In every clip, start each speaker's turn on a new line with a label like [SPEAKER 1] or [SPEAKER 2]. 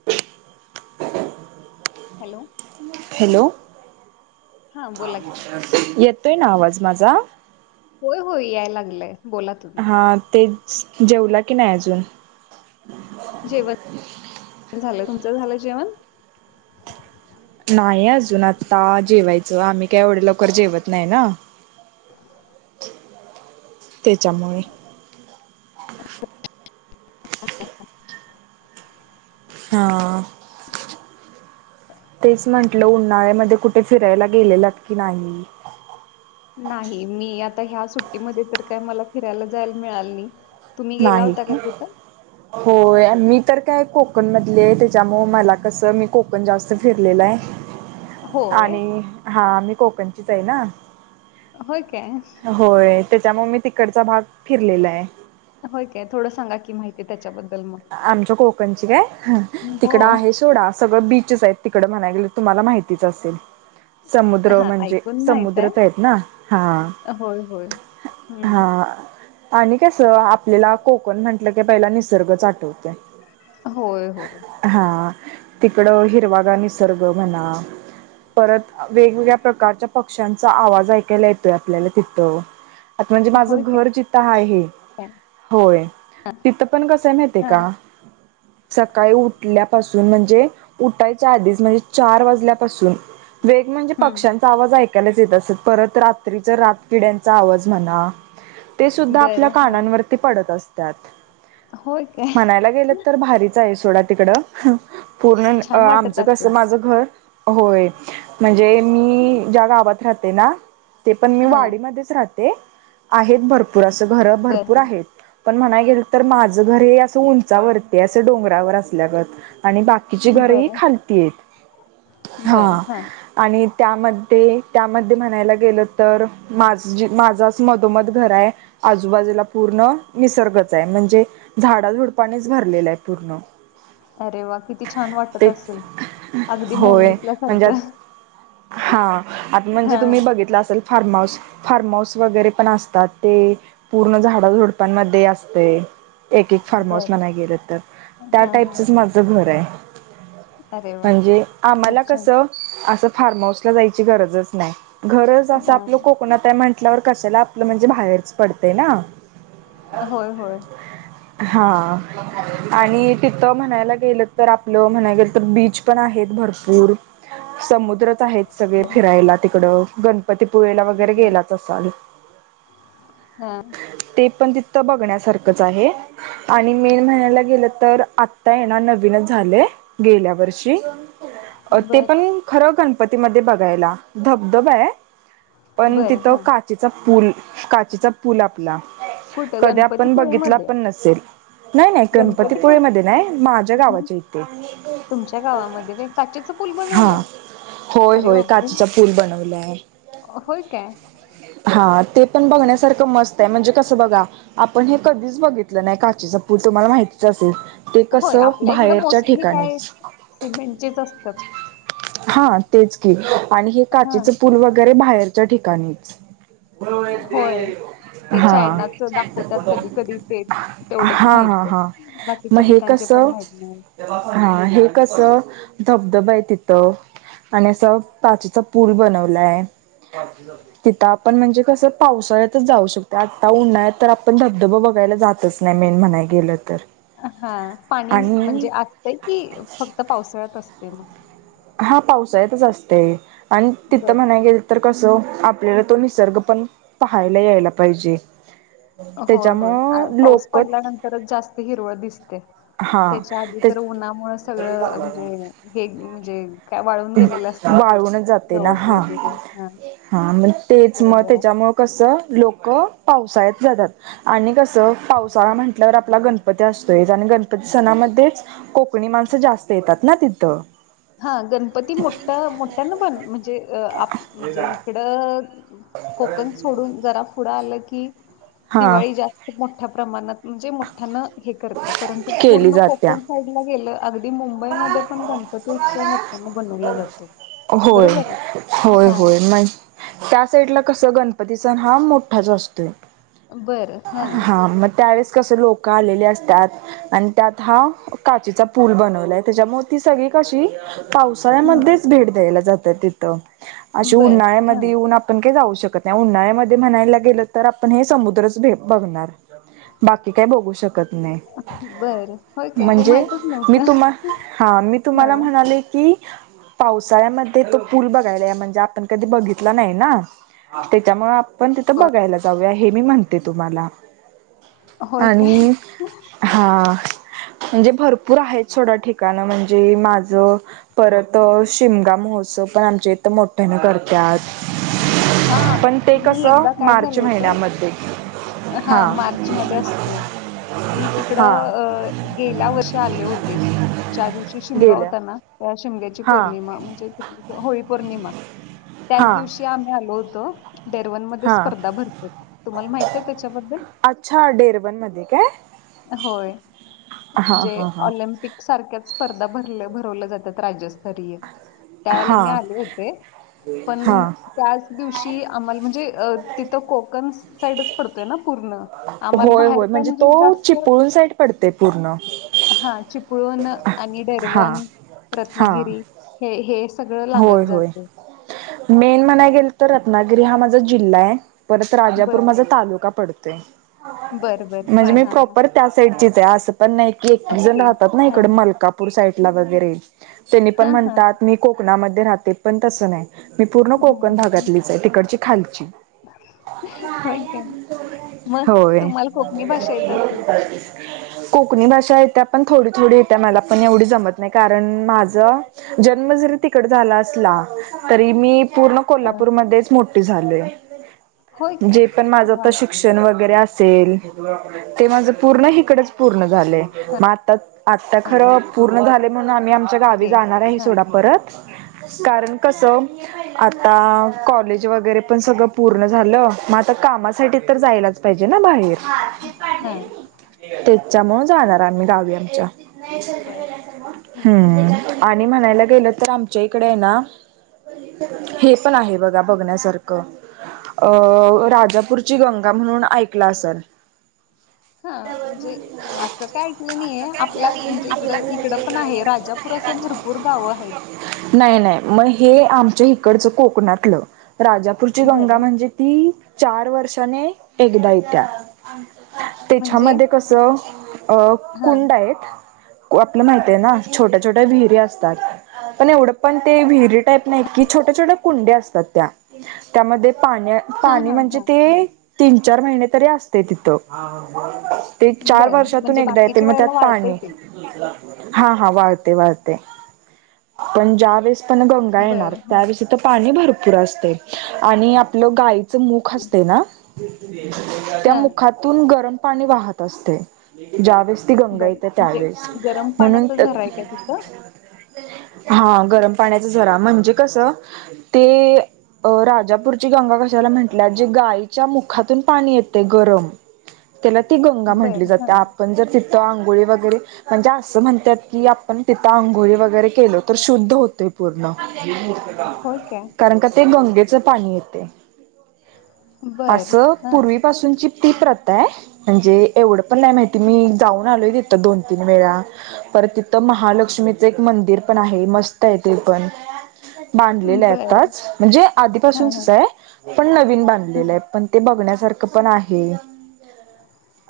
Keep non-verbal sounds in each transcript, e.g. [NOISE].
[SPEAKER 1] [INAUDIBLE]
[SPEAKER 2] Hello.
[SPEAKER 1] Hello
[SPEAKER 2] हा बोला की
[SPEAKER 1] येतोय ना आवाज माझा?
[SPEAKER 2] हो हो याय लागलाय.
[SPEAKER 1] हा ते जेवला की नाही अजून?
[SPEAKER 2] जेवण झालं. तुमचं झालं जेवण?
[SPEAKER 1] नाही अजून आता जेवायचं आम्ही काय एवढे लवकर जेवत नाही ना. त्याच्यामुळे.
[SPEAKER 2] ह [INAUDIBLE]
[SPEAKER 1] हा.. तेच म्हटलं उन्हाळ्यामध्ये कुठे फिरायला गेलेलात की नाही?
[SPEAKER 2] नाही मी आता ह्या सुट्टीमध्ये तर काय मला फिरायला जायला मिळाल नाही. तुम्ही गेला
[SPEAKER 1] नाही
[SPEAKER 2] होता काय
[SPEAKER 1] का.
[SPEAKER 2] कुठं
[SPEAKER 1] होय मी तर काय कोकण मधली आहे त्याच्यामुळ मला कसं मी कोकण जास्त फिरलेलं आहे.
[SPEAKER 2] होय
[SPEAKER 1] आणि हा मी कोकणचीच आहेना.
[SPEAKER 2] होय काय.
[SPEAKER 1] होय त्याच्यामुळे मी तिकडचा भाग फिरलेला आहे.
[SPEAKER 2] होय काय थोडं सांगा की माहिती आहे त्याच्याबद्दल मग.
[SPEAKER 1] आमच्या कोकणची काय
[SPEAKER 2] हो
[SPEAKER 1] तिकडं आहे सोडा सगळं बीचस आहेत. तिकडं म्हणाय गेलं तुम्हाला माहितीच असेल. समुद्र
[SPEAKER 2] हा
[SPEAKER 1] म्हणजे
[SPEAKER 2] ऐकून माहित आहे
[SPEAKER 1] समुद्रतच आहेत ना हा
[SPEAKER 2] होय होय
[SPEAKER 1] हा.
[SPEAKER 2] हम्म
[SPEAKER 1] आणि कस आपल्याला कोकण म्हटलं की पहिला निसर्गच आठवते.
[SPEAKER 2] होय होय.
[SPEAKER 1] हा तिकड हिरवागार निसर्ग म्हणा परत वेगवेगळ्या प्रकारच्या पक्ष्यांचा आवाज ऐकायला येतोय आपल्याला तिथं. आता म्हणजे
[SPEAKER 2] होय
[SPEAKER 1] माझं घर जिथं आहे
[SPEAKER 2] काय
[SPEAKER 1] होय
[SPEAKER 2] हा
[SPEAKER 1] तिथं पण कस माहित आहे
[SPEAKER 2] हा
[SPEAKER 1] का ह [INAUDIBLE] सकाळी उठल्यापासून म्हणजे उठायच्या आधीच म्हणजे चार वाजल्यापासून वेग म्हणजे
[SPEAKER 2] हम्म
[SPEAKER 1] पक्ष्यांचा आवाज ऐकायलाच येत असत परत रात्रीचा रात किड्यांचा आवाज म्हणा ते सुद्धा आपल्या
[SPEAKER 2] बरं हा
[SPEAKER 1] कानांवरती पडत असतात.
[SPEAKER 2] होय. काय
[SPEAKER 1] म्हणायला गेलं तर भारीच आहे सोडा तिकडं. पूर्ण
[SPEAKER 2] छान वाटत
[SPEAKER 1] आमचं कसं
[SPEAKER 2] असेल
[SPEAKER 1] माझं घर होय म्हणजे मी ज्या गावात राहते ना ते पण मी
[SPEAKER 2] हा
[SPEAKER 1] वाडीमध्येच राहते. आहेत भरपूर अस घर
[SPEAKER 2] बरं
[SPEAKER 1] भरपूर
[SPEAKER 2] हा
[SPEAKER 1] आहेत पण म्हणाय गेलं तर माझ माझ घर असं उंचावरती असं डोंगरावर असल्यागत आणि बाकी तिची घर ही
[SPEAKER 2] बरं
[SPEAKER 1] खालतीय हा.. आणि त्यामध्ये, त्यामध्ये म्हणायला गेलो तर माझ, माझाच मधोमध घर आहे. आजूबाजूला पूर्ण निसर्गच आहे म्हणजे झाडाझुडपाणीच भरलेलं आहे पूर्ण.
[SPEAKER 2] अरे वा किती छान वाटत
[SPEAKER 1] ते
[SPEAKER 2] असेल अगदी
[SPEAKER 1] होय
[SPEAKER 2] मूवीतल्या
[SPEAKER 1] म्हणजे
[SPEAKER 2] सारखं.
[SPEAKER 1] हा आता म्हणजे तुम्ही
[SPEAKER 2] हां,
[SPEAKER 1] बघितलं असेल फार्म हाऊस, फार्महााऊस वगैरे पण असतात ते पूर्ण झाडंझुडपांमध्ये असतय. एक एक फार्म हाऊस
[SPEAKER 2] बरं.
[SPEAKER 1] म्हणायं गेलं तर त्या
[SPEAKER 2] हां, हां.
[SPEAKER 1] टाईपचच माझं घर आहे.
[SPEAKER 2] अरे वाह!
[SPEAKER 1] म्हणजे
[SPEAKER 2] खूप
[SPEAKER 1] आम्हाला
[SPEAKER 2] छान.
[SPEAKER 1] कसं अस फार्म हाऊस ला जायची गरजच नाही घरज असं आप
[SPEAKER 2] हां.
[SPEAKER 1] कोकणात म्हण आपटल्यावर कशाला आपलं म्हणजे बाहेरच पडते ना.
[SPEAKER 2] होय होय.
[SPEAKER 1] हा आणि तिथं म्हणायला गेलं तर आपलं म्हणायला गेलं तर बीच पण आहेत भरपूर समुद्रच आहेत सगळे
[SPEAKER 2] बरं,
[SPEAKER 1] फिरायला तिकड गण पती पुळेला वगैरे
[SPEAKER 2] बरं.
[SPEAKER 1] गेलाच असाल
[SPEAKER 2] हां.
[SPEAKER 1] ते पण ती त बघण्यासारखंच आहे आणि मे महि्याला गेलं तर आ ता येणार नवीनच झालेय गेल्या वर्षी अ ते
[SPEAKER 2] बरं,
[SPEAKER 1] पण खरं गणपती मधे बघायला धबधबा आहे पण
[SPEAKER 2] बरं.
[SPEAKER 1] तिथं
[SPEAKER 2] हां.
[SPEAKER 1] का चेचा पूल काचीचा पूल आपला
[SPEAKER 2] कुठं
[SPEAKER 1] कधी आपण बघितला
[SPEAKER 2] गणपतीपुळेमध्ये?
[SPEAKER 1] पण नस सेल नाही नाही गणपतीपुळे मध्ये नाही माझ्या
[SPEAKER 2] हं.
[SPEAKER 1] गावाच्या इथे.
[SPEAKER 2] तुमच्या गावामध्ये व्हय काचेच पूल
[SPEAKER 1] हा
[SPEAKER 2] बनवलाय?
[SPEAKER 1] होय
[SPEAKER 2] अरे
[SPEAKER 1] होय
[SPEAKER 2] बापरे!
[SPEAKER 1] काचीचा पूल बनवलाय.
[SPEAKER 2] होय काय?
[SPEAKER 1] हा ते पण बघण्यासारखं मस्त आहे म्हणजे कसं बघा आपण हे कधीच बघित लं नाही काचेचा पूल तुम्हाला माहितीच असेल. ते कस
[SPEAKER 2] होय, आपल्या इकडं
[SPEAKER 1] बाहेरच्या
[SPEAKER 2] मोस्टली काय
[SPEAKER 1] ठिकाणीच.
[SPEAKER 2] सिमेंटचेच असतात.
[SPEAKER 1] हा तेच की आणि हे
[SPEAKER 2] हां.
[SPEAKER 1] काचेच पूल वगैरे बाहेरच्या ठिकाणीच.
[SPEAKER 2] होय.
[SPEAKER 1] हा.
[SPEAKER 2] कधी ते? तेवढंच
[SPEAKER 1] हा हा
[SPEAKER 2] माहिती आहे.
[SPEAKER 1] हा म
[SPEAKER 2] बाकीच्या
[SPEAKER 1] हे
[SPEAKER 2] ठिकाणचे पण
[SPEAKER 1] कसं
[SPEAKER 2] माहीत नाही.
[SPEAKER 1] हा हे कस धबधबा आहे तिथं. आणि असं काचेचा पूल बनवलाय. तिथं आपण म्हणजे कसं पावसाळ्यातच जाऊ शकते आत्ता उन्हाळत तर आपण धबधबा बघायला जात च नाही मेन म्हणाय गेलं तर.
[SPEAKER 2] हा पाणी
[SPEAKER 1] आणि
[SPEAKER 2] म्हणजे असतंय कि फक्त पावसाळ्यात असते मग?
[SPEAKER 1] हा पावसाळेतच असतय आणि तिथं
[SPEAKER 2] बरं.
[SPEAKER 1] म्हणाय गेल तर कसं आपल्याला तो निसर्ग पण पाहायला यायला पाहिजे.
[SPEAKER 2] होय होय
[SPEAKER 1] त्याच्यामुळं
[SPEAKER 2] पाऊस
[SPEAKER 1] लोक
[SPEAKER 2] पडल्यानंतरच जास्त हिरवळ दिसते.
[SPEAKER 1] हा
[SPEAKER 2] त्याच्या आधी
[SPEAKER 1] ते
[SPEAKER 2] तर उन्हामु सगळं म्हणजे हे म्हणजे काय वाळून गेलेलं असतात
[SPEAKER 1] वाळूनच जाते ना
[SPEAKER 2] गवथ
[SPEAKER 1] हा
[SPEAKER 2] वगैरे हा.
[SPEAKER 1] हा म तेच म त्याच्यामुळं कसं लोक पावसाळ्यात जातात आणि कसं पावसाळा म्हंटल्यावर आपला गणप पती असतोय आणि गणपती सणामध्येच कोकणी माणसं जास्त येतात ना तिथं.
[SPEAKER 2] हा गणपती मोठ्या मोठ्या न पण म्हणजे आप म्हणजे इकडं कोकण सोडून जरा पुुढं आलं की
[SPEAKER 1] हा
[SPEAKER 2] दिवाळी जास्त मोठ्या प्रमाणात म्हणजे मोठ्या हे करत परंतु
[SPEAKER 1] केली
[SPEAKER 2] पूर्ण
[SPEAKER 1] जात्या
[SPEAKER 2] कोकण साईड गेलं अगदी मुंबईमध्ये पण गणपती उत्सव मोठ्याना बनवला जातोय.
[SPEAKER 1] होय
[SPEAKER 2] बरोबर आहे?
[SPEAKER 1] होय
[SPEAKER 2] हां.
[SPEAKER 1] होय म त्या साईड ला कस गणपती सन हा मोठाच असतोय.
[SPEAKER 2] बरं. हां.
[SPEAKER 1] हा म त्यावेेळेस कस लोक आलेली असत्यात. आणि त्यात हा काचीचा पूल बनवलाय तेज्यामुळं ती सगळी कशी
[SPEAKER 2] हं.
[SPEAKER 1] पावसाळ्यामध्येच भेट द्यायला जातं तिथं, अशी
[SPEAKER 2] बरं. हां.
[SPEAKER 1] उन्हाळ्यामध्ये ऊन पण काही जाऊ शकत नाही, उन्हाळ्यामध्ये म्हणायला गेलं तर आपण हे समुद्रच भे बघणार. बाकी काय बघू शकत नाही.
[SPEAKER 2] बरं. होय काय? हे
[SPEAKER 1] म्हणजे
[SPEAKER 2] माहीतच
[SPEAKER 1] मी
[SPEAKER 2] नव्हतं.
[SPEAKER 1] तुम्हा हा मी तुम्हाला
[SPEAKER 2] हां.
[SPEAKER 1] म्हणाले की पावसाळ्यामध्ये तो पूल बघायला या, म्हणजे आपण कधी बघितला नाहीना. त्याच्यामुळ आप आपण तिथं बघायला जाऊया हे मी म्हणते तुम्हाला
[SPEAKER 2] होय काय?
[SPEAKER 1] आणि हा म्हणजे भरपूर आहेत सोडा ठिकाण म्हणजे माझं परत शिमगा महोत्सव पण आमच्या इथं मोठ्या न करता त्यात
[SPEAKER 2] हां.
[SPEAKER 1] पण ते कस
[SPEAKER 2] मी
[SPEAKER 1] मार्च महिन्यामध्ये.
[SPEAKER 2] हा मार्च मध्ये असतोय. मी तिकडं
[SPEAKER 1] हा
[SPEAKER 2] अ गेल्या वर्षी आले होते ज्या दिवशी शिमगा
[SPEAKER 1] गेल्या
[SPEAKER 2] होता ना त्या शिमग्याची
[SPEAKER 1] हा
[SPEAKER 2] पौर्णिमा म्हणजे होळी पौर्णिमा त्याच
[SPEAKER 1] हा
[SPEAKER 2] दिवशी ते आम्ही आलो होतो डेरवन मध्ये
[SPEAKER 1] हा
[SPEAKER 2] स्पर्धा भरते तुम्हाला माहित आहे त्याच्याबद्दल?
[SPEAKER 1] अच्छा डेरबनमध्ये काय?
[SPEAKER 2] होय,
[SPEAKER 1] हा
[SPEAKER 2] म्हणजे
[SPEAKER 1] हा हा
[SPEAKER 2] ऑलिमपिक सारख्याच स्पर्धा भरल्या, भरवल्या जातात राज थरीय त्यावेेळेला
[SPEAKER 1] हा
[SPEAKER 2] मी आले होते
[SPEAKER 1] हा
[SPEAKER 2] पण त्याच दिवशी आम्हाला म्हणजे तिथं कोकण साईडच पडतोय न पूर्ण आम्हाला
[SPEAKER 1] होय
[SPEAKER 2] बाहेर
[SPEAKER 1] होय
[SPEAKER 2] का म्हणजे
[SPEAKER 1] तो
[SPEAKER 2] जास्त
[SPEAKER 1] चिपळूण साईड पडते पूर्ण.
[SPEAKER 2] हा चिपळूण आणि
[SPEAKER 1] हा
[SPEAKER 2] डेरवण,
[SPEAKER 1] हा
[SPEAKER 2] रत्नागिरी हे हे सगळं लागत
[SPEAKER 1] होय होय
[SPEAKER 2] जाते.
[SPEAKER 1] मेन म्हणाय गेल तर रत्नागिरी हा माझा जिल्हा आहे. परत
[SPEAKER 2] बर
[SPEAKER 1] राजापूर माझा तालुका पडतोय.
[SPEAKER 2] बर बर
[SPEAKER 1] म्हणजे
[SPEAKER 2] हा
[SPEAKER 1] मी
[SPEAKER 2] हा हा
[SPEAKER 1] प्रॉपर त्या साईडचीच आहे असं पण नाही की एक जण
[SPEAKER 2] ओके
[SPEAKER 1] राहतात ना
[SPEAKER 2] हा
[SPEAKER 1] इकडे मलका पूर साईडला वगैरे त्यांनी
[SPEAKER 2] हा
[SPEAKER 1] पण
[SPEAKER 2] हा
[SPEAKER 1] म्हणतात मी कोकणामध्ये राहते पण तसं नाही. मी पूर्ण
[SPEAKER 2] हम्म,
[SPEAKER 1] कोकण
[SPEAKER 2] हम्म.
[SPEAKER 1] भागातलीच तिकडची खालची.
[SPEAKER 2] होय काय मग
[SPEAKER 1] होय.
[SPEAKER 2] तुम्हाला कोकणी भाषा येत असेल
[SPEAKER 1] कोकणी भाषा येत्या पण थोडी, थोडी येत्या मला पण एवढी जमत नाही कारण माझं जन्म जरी तिकड झाला असला. तरी मी पूर्ण
[SPEAKER 2] हा.
[SPEAKER 1] कोल्हापूर मधेच मोठी झालीये
[SPEAKER 2] होय काय
[SPEAKER 1] जेपण माझ
[SPEAKER 2] वा
[SPEAKER 1] शिक्षण वगैरे असेल ते माझ पूर्ण हिकडच पूर्ण झालय म आता आत्ता
[SPEAKER 2] हा,
[SPEAKER 1] खरं पूर्ण झालेय म्हणून आम्ही आमच्या गावी
[SPEAKER 2] ओके
[SPEAKER 1] जाणार आहे
[SPEAKER 2] हा
[SPEAKER 1] सोडा परत. कारण कसं आता कॉलेज वगैरे पण सगळं पूर्ण झालं म आता कामासाठी तर जायलाच पाहिजे ना बाहेर.
[SPEAKER 2] हम्म.
[SPEAKER 1] त्याच्यामुळ जाणार आम्ही गावी आमच्या,
[SPEAKER 2] बर
[SPEAKER 1] हम्म. आणि म्हणायला गेलं तर आमच्या इकडेय ना हे पण आहे बघा बघण्यासारखं अ राजापूरची गंगा म्हणून ऐकला असल?
[SPEAKER 2] हा म्हणजे असं काय ऐकलं नाहीय आपल्या म्हणजे इकडं, इकडं पण आहे राजा पूर असं भरपूर गावं आहेत.
[SPEAKER 1] नाही, नाही म हे आमच्या इकडचं कोकणातलं राजा पूरची गंगा
[SPEAKER 2] बरं
[SPEAKER 1] म्हणजे ती चार वर्षाने एकदा येत्या.
[SPEAKER 2] म्हणजे
[SPEAKER 1] तेच्यामध्ये कस अ
[SPEAKER 2] हा
[SPEAKER 1] कुंड आहेत आपलं माहिती हे ना छोट्या छोट्या विहिरी असतात पण एवढ पण ते वीही त्यात नाही की छोट्या छोट्या कुंड्या असतात त्या त्यामध्ये पाण्या
[SPEAKER 2] हा
[SPEAKER 1] पाणी
[SPEAKER 2] हा
[SPEAKER 1] म्हणजे
[SPEAKER 2] हा हा
[SPEAKER 1] ते तीन चार महिने तरी आसतंय तिथ. ते चार
[SPEAKER 2] बरं
[SPEAKER 1] वर्षातून
[SPEAKER 2] म्हणजे
[SPEAKER 1] एकदा येते
[SPEAKER 2] बाकीच्या
[SPEAKER 1] म त्यात
[SPEAKER 2] वेळेला वाळतंय
[SPEAKER 1] पाणी
[SPEAKER 2] ते.
[SPEAKER 1] हा हा वाळते वाळतो पण ज्यावेळेस पण गाय येणार
[SPEAKER 2] बरं हं
[SPEAKER 1] त्यादिवशी त पाणी भरपूर आसतय आणि आपल गा यीच मुख आसतंय ना त्या
[SPEAKER 2] हं
[SPEAKER 1] मुखा तून गरम पाणी वाहत असतात, ज्यावेळस ती गंगा
[SPEAKER 2] बरं
[SPEAKER 1] येत्या
[SPEAKER 2] म्हणजे
[SPEAKER 1] त्यावेळेस
[SPEAKER 2] गरम
[SPEAKER 1] म्हणून
[SPEAKER 2] पाण्याचा
[SPEAKER 1] त
[SPEAKER 2] झरा आहे का तिथं?
[SPEAKER 1] हा गरम पाण्याचा झरा म्हणजे कस ते अ राजापूरची गंगा कशाला म्हटल्या जे गायीच्या मुखातून पाणी येतय गरम तेला ती गंगा म्हटली
[SPEAKER 2] बरं
[SPEAKER 1] जात्या
[SPEAKER 2] हं
[SPEAKER 1] आपण जर तिथं आंघोळी वगैरे म्हणजे आसं म्हणत्यात की आपण तिथं आघोळी वगैरे केलो तर शुद्ध होतय पूर्ण
[SPEAKER 2] होय का
[SPEAKER 1] कारण का ते गंगेच पाणी येते आस
[SPEAKER 2] बरं हं
[SPEAKER 1] पूर्वीपासूनची ती प्रथा आहे म्हणजे एवढं पण नाही माहिती मी जाऊन आलोय तिथं दोन तीन वेळा. परत तिथं महालक्ष्मीच एक मंदिर पण आहे, मस्त ये ते पण. बांधलेलं आहे
[SPEAKER 2] बरं
[SPEAKER 1] आताच म्हणजे
[SPEAKER 2] हं
[SPEAKER 1] आधीपासूनचच
[SPEAKER 2] हं
[SPEAKER 1] आहे पण नवीन
[SPEAKER 2] हं
[SPEAKER 1] बांधलेलं आहे पण ते बघण्यासारखं पण आहे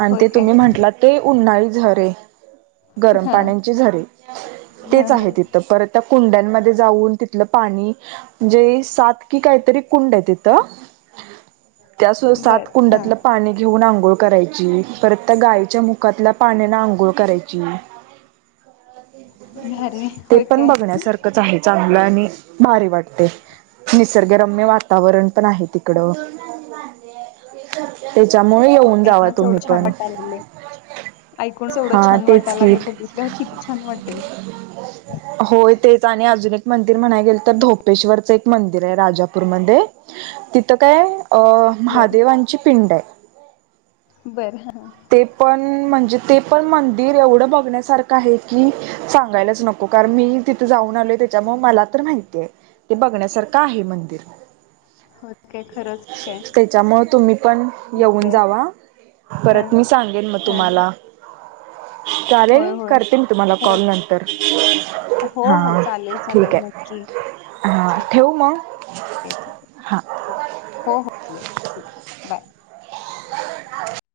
[SPEAKER 1] आणि
[SPEAKER 2] होय
[SPEAKER 1] ते
[SPEAKER 2] काय?
[SPEAKER 1] तुम्ही म्हटला ते उन्हाळी झरे गरम
[SPEAKER 2] हं
[SPEAKER 1] पाण्याचे झरे
[SPEAKER 2] हं
[SPEAKER 1] तेच आहे
[SPEAKER 2] हं
[SPEAKER 1] ति थं परत कुंड्यांमध्ये जाऊन तिथलं पाणी म्हणजे सात की कायतरी कुंड आहे तिथं त्या सु सात
[SPEAKER 2] बरं हं
[SPEAKER 1] कुंडातलं पाणी घेऊन आंघोळ करायची, परत त्या गायीच्या मुखातल्या पाण्यान आंघोळ करायची.
[SPEAKER 2] अरे
[SPEAKER 1] ते
[SPEAKER 2] होय
[SPEAKER 1] पण
[SPEAKER 2] काय?
[SPEAKER 1] बघण्या सारखच आहे चांगलं आणि भारी वाटते. निसर्गरम्य वातावरण पण आहे तिकडं. तेच्यामुळ येव
[SPEAKER 2] ऐकूनच एवढं छान वाटा लागलय. ऐकूनच एवढं
[SPEAKER 1] हा
[SPEAKER 2] छान
[SPEAKER 1] तेच की
[SPEAKER 2] वाटालालय, बघितल्यावर किती छान वाटेल?
[SPEAKER 1] होय तेच आणि आजून एक मंदिर म्हणाय गेल तर धोपेश्वरच एक मंदिर आहे राजापूरमध्ये, तिथं काय अ
[SPEAKER 2] बरं
[SPEAKER 1] महादेवांची पिंड आहे.
[SPEAKER 2] बरं.
[SPEAKER 1] ते पण म्हणजे ते पण मंदिर एवढं बघण्यासारखं आहे की सांगायलाच नको कारण मी तिथ जाऊन आलोय तेच्यामुळ मला तर माहिती आहे, ते बघण्या सारख आहे मंदिर.
[SPEAKER 2] होय काय खरंच काय?
[SPEAKER 1] तेच्यामुळ तुम्ही पण
[SPEAKER 2] ठीक
[SPEAKER 1] येऊन
[SPEAKER 2] आहे.
[SPEAKER 1] जावा परत
[SPEAKER 2] हं
[SPEAKER 1] मी सांगेन म
[SPEAKER 2] हं
[SPEAKER 1] तुम्हाला
[SPEAKER 2] होय
[SPEAKER 1] चालेल
[SPEAKER 2] होय
[SPEAKER 1] करते मी तुम्हाला कॉल
[SPEAKER 2] खरंच.
[SPEAKER 1] नंतर हा ठीक आहे.
[SPEAKER 2] की
[SPEAKER 1] हा ठेवू म?
[SPEAKER 2] ठीक
[SPEAKER 1] हा.
[SPEAKER 2] हो हो चालेल ठीक आहे बाय.
[SPEAKER 1] [INAUDIBLE]